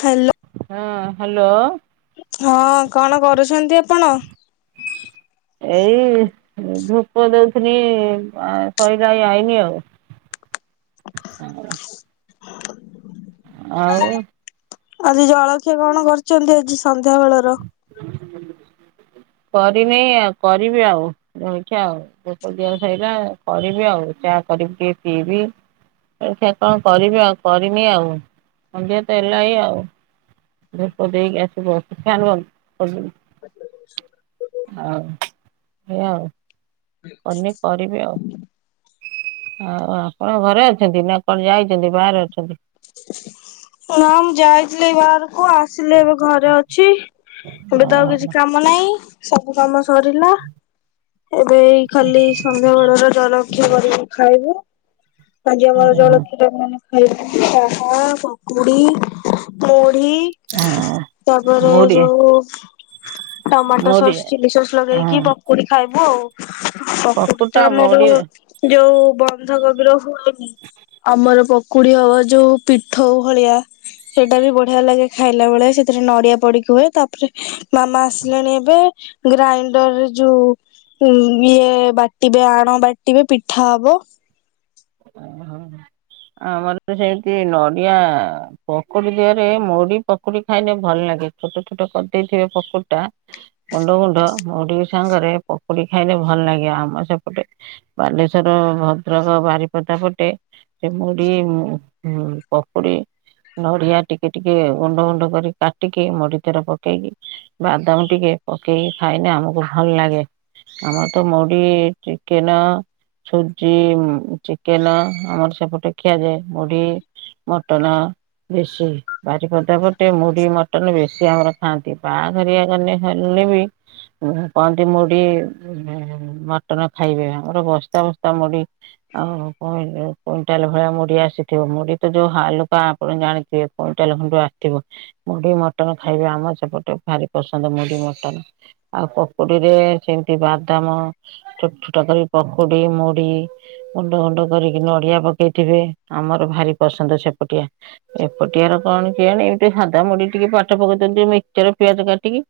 Hello ହଁ hello ହଁ କଣ କରୁଛନ୍ତି ଆପଣ ଏଇ ଧୂପ ଦଉଥିଲି ଶଇଲା ଏଇ ଆଇଲି ଆଉ ହଁ ହ ଆଉ ଆଜି ଜଳଖିଆ କଣ କରିଛନ୍ତି ଆଜି ସନ୍ଧ୍ୟା ବେଳର ହ କରିନି ଆଉ କରିବି ଆଉ ରଇଛି ଆଉ ଧୂପ ଦିଆ ସଇଲା କରିବି ଆଉ ଚା କରିକି ଟିକେ ପିଇବି ଜଳଖିଆ କଣ କରିବି ଆଉ କରିନି ଆଉ ସଂନ୍ଧ୍ୟା ତ ହେଲା ହି ଆଉ ଧୂପ ଦେଇ ଆସି ବସିଛି [inaudible] ଆଉ ଏଇଉ କନି କରିବି ଆଉ ଆଉ ଆପଣ ଘରେ ଅଛନ୍ତି ନା କଣ ଯାଇଛନ୍ତି ବାହାରେ ଅଛନ୍ତି ନା ମୁଁ ଯାଇଥିଲି ବାହାରକୁ ଆସିଲି ଏବେ ଘରେ ଅଛି ଏବେ ତ ଆଉ କିଛି ଓହୋ କାମ ନାହିଁ ସବୁ କାମ ସରିଲା ଏବେ ଖାଲି ସନ୍ଧ୍ୟା ବେଳର ଜଳଖିଆ କରିକି ଖାଇବୁ ଆଜି ଆମର ହଁ ହଁ ଜଳଖିଆ ର ମାନେ ଖାଇବୁ ଚାହା ପକୁଡି ହଁ ତାପରେ ମୁଁ ଟିକେ ଯଉ ଟମାଟୋ ମୁଁ ସସ୍ ଟିକେ ଚିଲି ସସ୍ ହଁ ଲଗେଇକି ପକୁଡି ଖାଇବୁ ଆଉ ପକୁଡି ପକୁଡିଟା ତ ଆମର ମୋରି ଯୋଉ ବନ୍ଧକୋବି ର ହୁଏନି ଆମର କୁଡି ହବା ଯୋଉ ପିଠ । ଖଉ ଭଳିଆ ସେଟା ବି ବଢିଆ ଲାଗେ ଖାଇଲା ବେଳେ ସେଥିରେ ନଡିଆ ପଡିକି ହୁଏ ତାପରେ। ମାମା ଆସିଲେଣି ଏବେ ଗ୍ରାଇଣ୍ଡରରେ ଯୋଉ। ଉ ଇଏ ବାଟିବେ ଆଣ ବାଟିବେ ପିଠା ହବ। ଓ ହଁ ହ। ଆମର ତ ସେମତି ନଡିଆ ପକୁୋଡି ଦେହରେ ମୋଡି ପକୁୋଡି ଖାଇଲେ ଭଲ ଲାଗେ। ଛୋଟ ଛୋଟ କରିଦେଇଥିବେ ପକୁର ଟା ଗୁଣ୍ଡ ଗୁଣ୍ଡିକ। ସାଙ୍ଗରେ ପକୁଡି ଖାଇଲେ ଭଲ ଲାଗେ ଆମ ସେପଟେ ବାଲେଶ୍ଵର ଭଦ୍ରକ ବାରି । କଟପଟେ ସେ ମୁଠ ପପୁଡି। ନଡିଆ ଟିକେ ଟିକେ ଗୁଣ୍ଡ ଗୁଣ୍ଡ କରି କାଟିକି ମଡିଥର ପକେଇକି ବାଦାମ ଟିକେ । ପକେଇ ଖାଇ ନା ଆମକୁ ଭଲ ଲାଗେ। ଆମର ତ ମୁଢ ଚିକେନ ସୁଜି। କେଲ ଆମର ସେପଟେ ଖିଆଯାଏ ମୁଢି ମଟନ। ବେଶୀ ବାରିପଦାପଟେ ମୁଢି ମଟନ ବେଶୀ ଆମର ଖାଆନ୍ତି ବାହାଘରିବା ଗଲେ ଖ। ବି। କହନ୍ତି ମୁୋଡି ମଟନ ଖାଇବେ ଆମର ବସ୍ତା ବସ୍ତା ମୁୋଡି। ଓଉ । କୁଇଣ୍ଟାଲ ଭଳିଆ ମୁଢଡି ଆସିଥିବ ମୁଢି ତ ଯୋଉ ହାଲୁକା ଆପଣ ଜାଣିଥିବେ କୁଇଣ୍ଟାଲ ଖୁଣ୍ଡ ଆ। ବ ମୁଢି ମଟନ ଖାଇବେ ଆମର ସେପଟେ ଭାରି ପସନ୍ଦ ମୁଢି ମଟନ। ଆଉ ପକୁଡି ରେ ସେମିତି ବାଦାମ ଛୋଟ ଛୋଟ କରି ପକୁଡି ମୁଢ଼ି ଉଣ୍ଡ ଗଣ୍ଡ। କରିକି ନଡିଆ ପକେଇଥିବେ ଆମର ଭାରି ପସନ୍ଦ ସେପଟିଆ ଏପଟିଆର କଣ? [unintelligible] ସାଧା ମୁଢି ଟିକେ ପାଠ ପକେଇ [unintelligible] ଚ ପିଆଜ କାଟିକି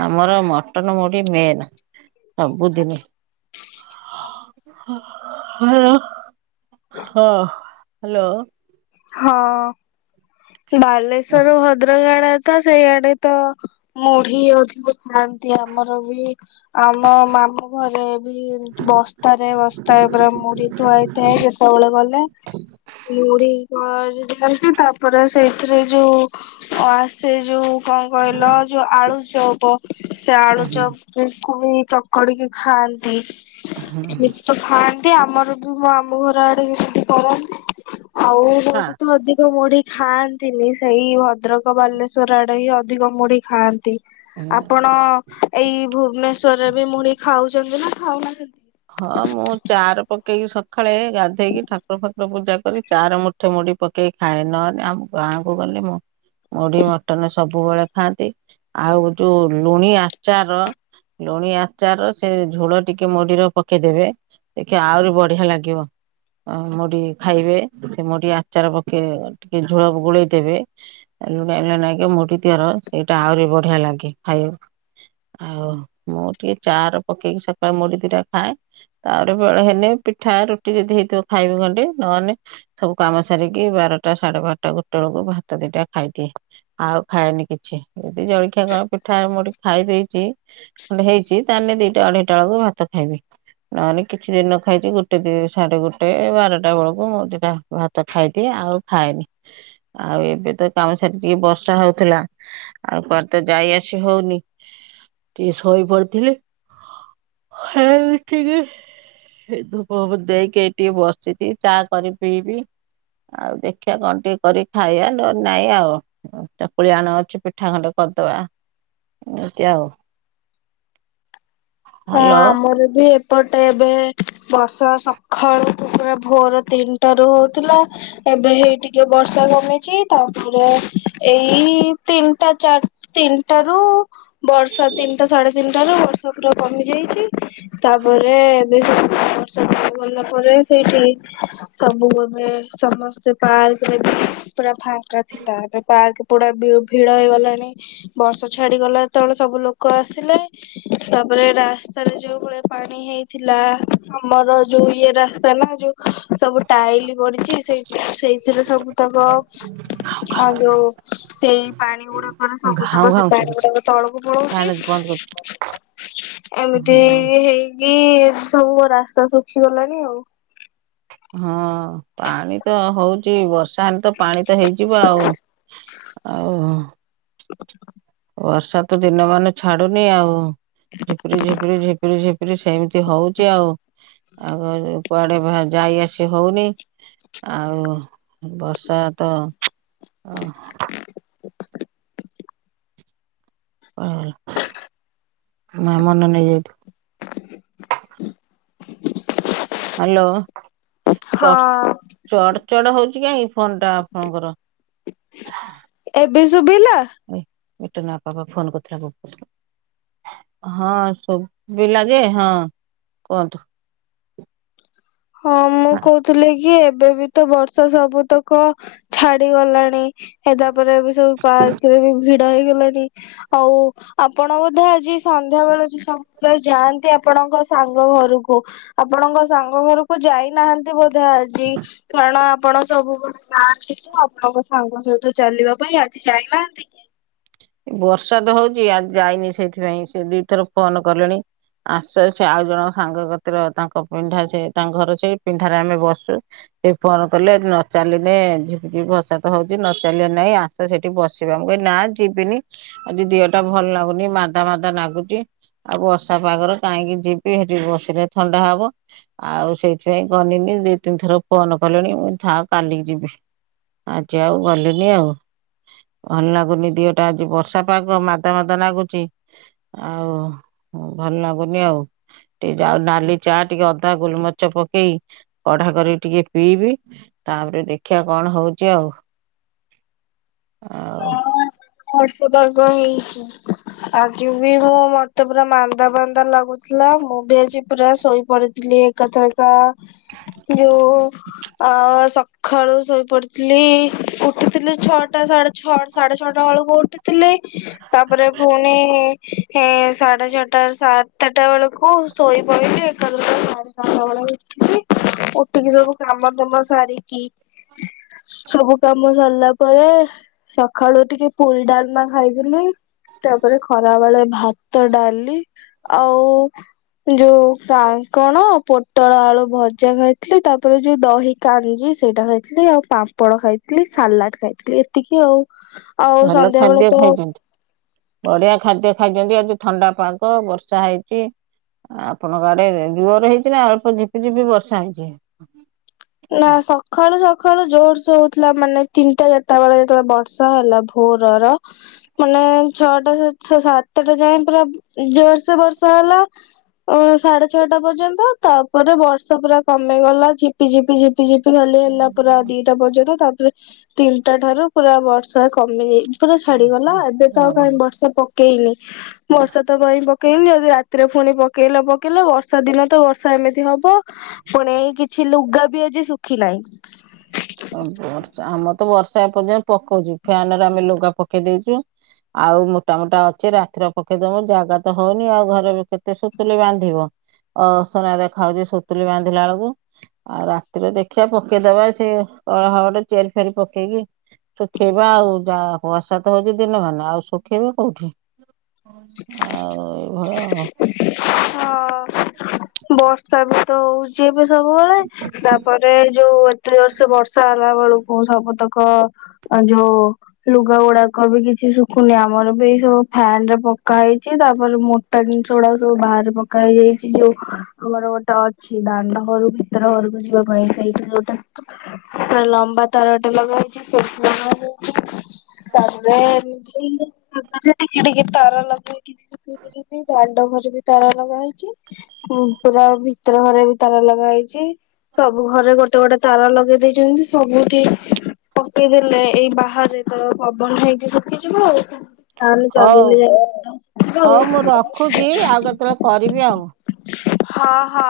ଆମର ମଟନ ମ ମେନ୍ ସବୁ ଦିନି। ହ ହଁ ହ୍ୟାଲୋ । ହଁ ବାଲେଶ୍ୱର ଭଦ୍ରକାଳ। ତ ସେଇଆଡେ ତ ମୁଢି ଅଧିକ ଥାଆନ୍ତି ଆମର ବି ଆମ ମାମୁ ଘରେ ବି ବସ୍ତାରେ ବସ୍ତା ଏ ପରା ମୁଢ଼ି ଥୁଆହେଇଥାଏ ଯେତେବେଳେ ଗଲେ। ମୁଢ଼ି [unintelligible] ତାପରେ ସେଇଥିରେ ଯୋଉ। ଆ ସେ ଯୋଉ କଣ କହିଲ ଯୋଉ ଆଳୁ ଚପ ସେ ଆଳୁ ହଁ। ଚପ ବି କ ବି ଚକଡିକି ଖାଆନ୍ତି [unintelligible] ଖାଆନ୍ତି ଆମର ମୋ ଆମୁଁ ଘର ଆଡେ ଏମତି କରନ୍ତିି ଆଉ କୋଉଠି ତ ଅଧିକ ମୁଢି । ଖାଆନ୍ତିନି ସେଇ ଭଦ୍ରକ ବାଲେଶ୍ଵର ଆଡେ ହିଁ ଅଧିକ ମୁଢି ଖାଆ ଆପଣ ଏଇ ଭୁବନେଶ୍ଵରରେ ବି ମୁଢ଼ି ଖାଉଛନ୍ତି ନା ଖାଉନାହାନ୍ତି। ହଁ ମୁଁ ଚାରେ ପକେଇକି ସଖାଳେ ଗାଧେଇକି ଠାକୁର ଫାକୁର ପୂଜା କରି ଚାର ମୁଠେ ମୁଢ଼ି ପକେଇ ଖାଏ ନହେଲେ ଆମ ଗାଁ କୁ ଗଲେ ମୁଁ ମୁଢି ମଟନ ସବୁବେଳେ ଖାଆନ୍ତି ଆଉ ଯୋଉ ଲୁଣି ଆଚାର । ଲୁଣି ଆଚାର ସେ ଝୋଳ ଟିକେ ମଡିର । ପକେଇଦେବେ ଦେଖେ ଆହୁରି ବଢିଆ ଲାଗିବ। ଅ ମୁଢ଼ି ଖାଇବେ ସେ ମୁଢ଼ି ଆଚାର ପକେଇବେ ଟିକେ ଝୋଳ ଗୋଳେଇ ଦେବେ। ଲୁଣିଆ ଲୁଣିଆ ନାଗିବ ମୋଡି ର ସେଇଟା ଆହୁରି ବଢିଆ ଲାଗେ ଖାଇବାକୁ। ଆଉ ମୁଁ ଟିକେ ଚାର ପକେଇକି ସକା ମୋଡି ଦିଟା ଖାଏ ତାପରେ ବେଳ ହେନେ ପିଠା ରୁଟି ଯଦି ହେଇଥିବ ଖାଇବି ଖଣ୍ଡେ ନହେଲେ ସବୁ କାମ ସା ରିକି ବାରଟା ସାଢେ ବାରଟା ଗୋଟେ ବେଳକୁ ଭାତ ଦିଟା ଖାଇଦିଏ ଆଉ ଖାଏନି କିଛି। ଜଳଖିଆ କଣ ପିଠା ମୁଢ଼ି ଖାଇ ଦେଇଛି ହେଇଛି ତାହେଲେ ଦିଟା ଅଢେଇଟା ବେଳକୁ ଭାତ ଖାଇବି। [inaudible] ନହେନି କିଛି ନ ଖାଇଛି ଗୋଟେ ଦ ସାଢେ ଗୋଟେ ବାରଟା ବେଳକୁ ମୁଁ ଦିଟା ଭାତ ଖାଇଦିଏ ଆଉ ଖଏନି ଆଉ ଏବେ ତ କାମ ସାରିକି ଟିକେ ବର୍ଷା ହଉଥିଲା ଆଉ କୁଆଡ଼େ ତ ଯାଇ ଆ ସି ହଉନି ଟିକେ ଶୋଇ ପଡିଥିଲେ। ଠିକେ ଧୂପ ଦେଇକି ଏଇଠି ଟିକେ ବସିଛି ଚା କରିି ପିଇବି। ଆଉ ଦେଖିବା କଣ ଟିକେ କରି ଖାଇବା ନହେଲେ ନାଇଁ ଆଉ ଚକୁଳି ଆଣ ଅଛି ପିଠା ଖଣ୍ଡେ କ କରିଦବା ଦେଖିଆ ଆଉ। ହଁ ହାଲୋ ଆମର ବି ଏପଟେ ଏବେ ବର୍ଷା ସଖାଳୁ ଭୋର ତିନିଟା ରୁ ହଉଥିଲା। ଏବେ ହେଇ ଟିକେ ବର୍ଷା କମିଛି ତାପରେ ଏଇ ତିନିଟା ଚାର ତି ତିନିଟା ରୁ ବର୍ଷା ତିନିଟା ସାଢେ ତିନିଟା ରୁ ବର୍ଷା ପୁରା କମି ଯାଇଛି ତାପରେ [unintelligible] ବର୍ଷ ଗଲା ପରେ ସେଇଠି ସବୁ ଏବେ ସମସ୍ତେ ପା ପୁରା ଫାଙ୍କା ଥିଲା ଏବେ ପାର୍କ ପୁରା ଭିଡ ହେଇଗଲାଣି ବର୍ଷ ଛାଡ ଗଲା ଯେତେବେଳେ ସବୁ ଲୋକ ଆସିଲେ ତା ପରେ ରାସ୍ତାରେ ଯୋଉ ଭଳିଆ ପାଣି ହେଇଥିଲା ଆମର ଯୋଉ ଇଏ ରାସ୍ତା ନା ଯୋଉ ସବୁ ଟାଇଲି ପଡ଼ିଛି ସେ ସେଇଥିରେ ସବୁ ତକ ଆ ଯୋଉ ସେଇ ପାଣି ଗୁଡାକରେ ସବୁ ଘାଉଁ ତକ ସେ ଘାଉଁ ପାଣି ଶୁଭୁଛି ଗୁଡ଼ାକ ତଳକୁ ଫ୍ୟାନ ବନ୍ଦ କରୁଛି ପଳଉଛି। ଏମିତି ହଁ। ହେଇ ହେଇକି ସବୁ ରାସ୍ତା ଶୁଖିଗଲାଣି ଆଉ। ହଁ ପାଣି ତ ହଉଛି ବର୍ଷା। ତାହେଲେ ତ ପାଣି ତ ହେଇଯିବ ଆଉ ଆଉ ବଷ ସାତ ଦିନ ମାନ ଛାଡୁନି ଆଉ। ଝିପରି ଝିପରି ଝିପରି ଝିପରି ସେମିତି ହଉଚ ଆଉ ଆଗ କୁଆଡେ ଯାଇ ଆସି ହଉନି ଆଉ ବର୍ଷା ତ ହ ନ ମନେ ନେଇଯାଇଥିଲୁ ହ୍ୟାଲୋ ଚ ହଁ ଚଡ ଚଡ ହଉଛି କାାଇହିଁ ଫୋନ ଟା ଆପଣଙ୍କର ଏବେ ଶୁଭିଲା ଏଟା ନା ପାବା ଫୋନ କରଥିଲବୁ ହଁ ସୁ ଲାଗେ ହଁ କୁହନ୍ତୁ ହଁ ମୁଁ କହୁଥିଲି କି ଏବେ ବି ତ ବର୍ଷା ସବୁତକ ଛାଡିଗଲାଣି ହେ ତାପରେ ଏ ସବୁ ପାର୍କ ରେ ବି ଭିଡ ହେଇଗଲାଣି ଆଉ ଆପଣ ବୋଧେ ଆଜି ସନ୍ଧ୍ୟାବେଳ ସବୁବେଳେ ଯାଆନ୍ତି ଆପଣ ଆପଣଙ୍କ ସାଙ୍ଗ ଘରକୁ ଆପଣଙ୍କ ସାଙ୍ଗ ଘରକୁ ମୁ ଯାଇନାହାନ୍ତି ବୋଧେ ଆଜି କାରଣ ଆପଣ ସବୁ ଣ ନାହାନ୍ତି ତୁ ଆପଣଙ୍କ ସାଙ୍ଗ ସହିତ ଚାଲିବା ପାଇଁ ଆଜି ଯାଇନାହାନ୍ତି କି ବର୍ଷା ତ ହଉଛି ଆ ଯାଇନି ସେଇଥିପାଇଁ ସେ ଦି ଥର ଫୋନ କଲେଣି ଆସ ସେ ଆଉ ଜଣ ସାଙ୍ଗ କତିର ତାଙ୍କ ପିନ୍ଢା ସେ ତାଙ୍କ ଘର ସେ ପିନ୍ଢାରେ ଆମେ ବସୁ ସେ ଫୋନ କଲେ ନ ଚାଲିଲେଝି ଭସା ତ ହଉଛି ନଚଲେ ନାଇଁ ଆସ ସେଠି ବସିବା କ ନା ଯିବିନି ଆଉଜି ଦେିହ ଟା ଭଲ ଲାଗୁନି ମାଧା ମାଧା ନାଗୁଛି ଆଉ ବର୍ଷା ପାଗର କାହିଁକି ଯିବି ସେଠି ବସିଲେ ଥଣ୍ଡା ହବ ଆଉ ସେଇଥିପାଇଁ ଗନିନି ଦି ତିନି ଥର ଫୋନ କଲେଣି ମୁଁ ଯାହା କାଲିକି ଯିବି ଆଜି ଆଉ ଭଲୁନି ଆଉ ଭଲ ଲାଗୁନି ଦିଅ ଗଟା ଆଜି ବର୍ଷା ପାଗ ମାଦ ମାଦ ଲାଗୁଛି ଆଉ ଭଲ ଲାଗୁନି ଆଉ ଟିକେ ଯାଉ ନାଲି ଚା ଟିକେ ଅଧା ଗୋଲମଚ ପକେଇ କଢା କରିକି ଟିକେ ପିଇବି ତାପରେ ଦେଖିବା କଣ ହଉଚ ଆଉ ଆଉ ଖ ତଗ ହେଇଛି ଆଜି ବି ମୁଁ ମତେ ପୁରା ମାନ୍ଦା ବାନ୍ଦା ଲାଗୁଥିଲା ମୁଁ ବି ଆଜି ପୁରା ଶୋଇ ପଡିଥିଲି ଏକାଥର ଏକ ଯୋଉ ଅ ଖର ଶୋଇ ପଡିଥିଲି ଉଠିଥିଲି ଛଅଟା ସାଢେ ଛଅଟା ସାଢେ ଛଅଟା ବେଳକୁ ଉଠିଥିଲେ ତାପରେ ପୁଣି ସାଢେ ଛଅଟା ସାତଟା ବେଳକୁ ଶୋଇପାରିଲି ଏକା ଦୁଟ ସାଢେ ସାତା ବେଳେ ଉଠଛି ଉଠିକି ସବୁ କାମ କାମ ଫାମ ସାରିକି ସବୁ କାମ ସରିଲା ପରେ ସକାଳୁ ଟି ତାପରେ ଖରା ବେଳେ ଭାତ, ଡାଲି ଆଉ ଯୋଉ କାଙ୍କଣ, ପୋଟଳ ଆଳୁ ଭଜା ଖାଇଥିଲି ତାପରେ ଯୋଉ ଦହି କାଞ୍ଜି ସେଇଟା ଖାଇଥିଲି, ଆଉ ପାମ୍ପଡ଼ ଖାଇଥିଲି, ସାଲାଡ ଖାଇଥିଲି ଏତିକି ଆଉ। ଆଉ ଭଲ ସନ୍ଧ୍ୟା ବେଳେ ଖାଦ୍ୟ ତ ଖାଇଛନ୍ତି ବଢିଆ ଖାଦ୍ୟ ଖାଇଛନ୍ତି ଆଜି ଥଣ୍ଡା ପାଗ ବର୍ଷା ହେଇଛି। ଆପଣଙ୍କ ଆଡେ ଜୋରେ ହେଇଛି ନା ଅଳ୍ପ ଝିପିଝିପି ବର୍ଷା ହେଇଛି। ନା ସକାଳୁ ସକାଳୁ ଜୋରସେ ହଉଥିଲା ମାନେ ତିନିଟା ଚାରିଟାବେଳେ ଯେତେବେଳେ ବର୍ଷା ହେଲା ଭୋରର ମାନେ ଛଅଟା ସାତ କେତେଟା ଯାଇ ପୁରା ଜୋରସେ ବର୍ଷ ହେଲା। ଅ ସାଢେ ଛଅଟା ପର୍ଯ୍ୟନ୍ତ ତାପରେ ବର୍ଷା ପୁରା କମି ଗଲା ଝି ଝିପି ଝିପି ଝିପି ଖାଲି ହେଲା ପୁରା ଦିଟା ପର୍ଯ୍ୟନ୍ତ ତା ତିନିଟା ଠାରୁ ପୁରା ବର୍ଷା କମିଯାଇ ପୁରା ଛାଡିଗଲା ଏବେ ତ ଆଉ ହଁ କାଇଁ ବର୍ଷା ପକେଇନି ବର୍ଷା ତ କାଇଁ ପକେଇନି ଆଉ। ରାତିରେ ପୁଣି ପକେଇଲା ପକେଇଲା ବର୍ଷା ଦିନ ତ ବର୍ଷା ଏମିତି ହବ ପୁଣି ଏଇ କିଛି କି ଲୁଗା ବି ଆଜି ଶୁଖି ନାହିଁ। ଆମର ତ ବର୍ଷା ଏ ପର୍ଯ୍ୟନ୍ତ ପକଉଛି ଫ୍ୟାନରେ ଆମେ ଲୁଗା ପକେଇ ଦେଇଦେଇଛୁ। ଆଉ ମୋଟା ମୋଟା ଅଛି ରାତିର ପକେଇଦବ ଜାଗା ତ ହଉନି, ଆଉ ଘରେ କେତେ ସୁତୁଲି ବାନ୍ଧିବ। ଅସନା ଦେଖାଯାଉଛି ସୁତୁଲି ବାନ୍ଧିଲା ବେଳକୁ, ଆଉ ରାତିରେ ଦେଖିବା ପକେଇଦବା ସିଏ କଳା ହବଟେ ଚେଇଆରି ଫେଇଆରି ପକେଇକି। ଶୁଖେଇବା ଆଉ ଯା ବର୍ଷା ତ ହଉଛି ଦିନ ମାନେ ଆଉ ଶୁଖେଇବା କୋଉଠି? ଆଉ ଏଇଭଳିଆ ଆଉ। ହଁ ବର୍ଷ ବି ତ ହଉଛି ଏବେ ସବୁବେଳେ ତାପରେ ଯୋଉ ଏତେ ଜୋରସେ ବର୍ଷା ହେଲା ବେଳକୁ ସବୁତକ ଯୋଉ ଲୁଗା ଗୁଡାକ ବି କି କିଛି ଶୁଖୁନି ଆମର ବି ଏଇ ସବୁ ଫ୍ୟାନ ରେ ପକାହେଇଛି ତାପରେ ମୋଟା ଜିନିଷ ଗୁଡା ସବୁ ବାହା ପକା ହେଇଯାଇଛି ଯୋଉ ଆମର ଗୋଟେ ଅଛି ଦାଣ୍ଡ ଘର ଭିତର ଘରକୁ ଯିବା ପାଇଁ ସେଇଠୀ ଯୋଉ ପୁରା ଲମ୍ବା ତାରଟେ ଲଗା ହେଇଛି ସେ ତାପରେ ଏମତି ମାନେ ଟିକେ ଟିକେ ତାର ଲଗେ କିଛି [inaudible] ଦାଣ୍ଡ ଘର ତାର ଲଗାହେଇଛି ପୁରା ଭିତର ଘରେ ବି ତାର ଲଗାହେଇଚି। ସବୁ ଘରେ ଗୋଟେ ଗୋଟେ ତାର ଲଗେଇ ଦେଇଛନ୍ତି, ସବୁଠି ପକେଇଦେଲେ ଏଇ ବାହାରେ ତ ପବନ ହେଇକି ଶୁଖିଯିବ ଆଉ। ତାହେଲେ ହଉ ଚାଲିଲେ ହଉ ମୁଁ ରଖୁଛି ଆଉ ଯାଇଁକି କେତେବେଳେ କରିବି ଆଉ। ହଁ ହଁ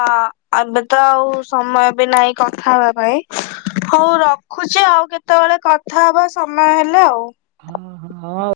ଏବେ ତ ଆଉ ସମୟ ବି ନାହିଁ କଥା ହେବା ପାଇଁ। ମୁଁ ରଖୁଛି ଆଉ କେତେବେଳେ କଥା ହବା ସମୟ ହେଲେ ଆଉ। ହଁ ହଁ ହଉ ।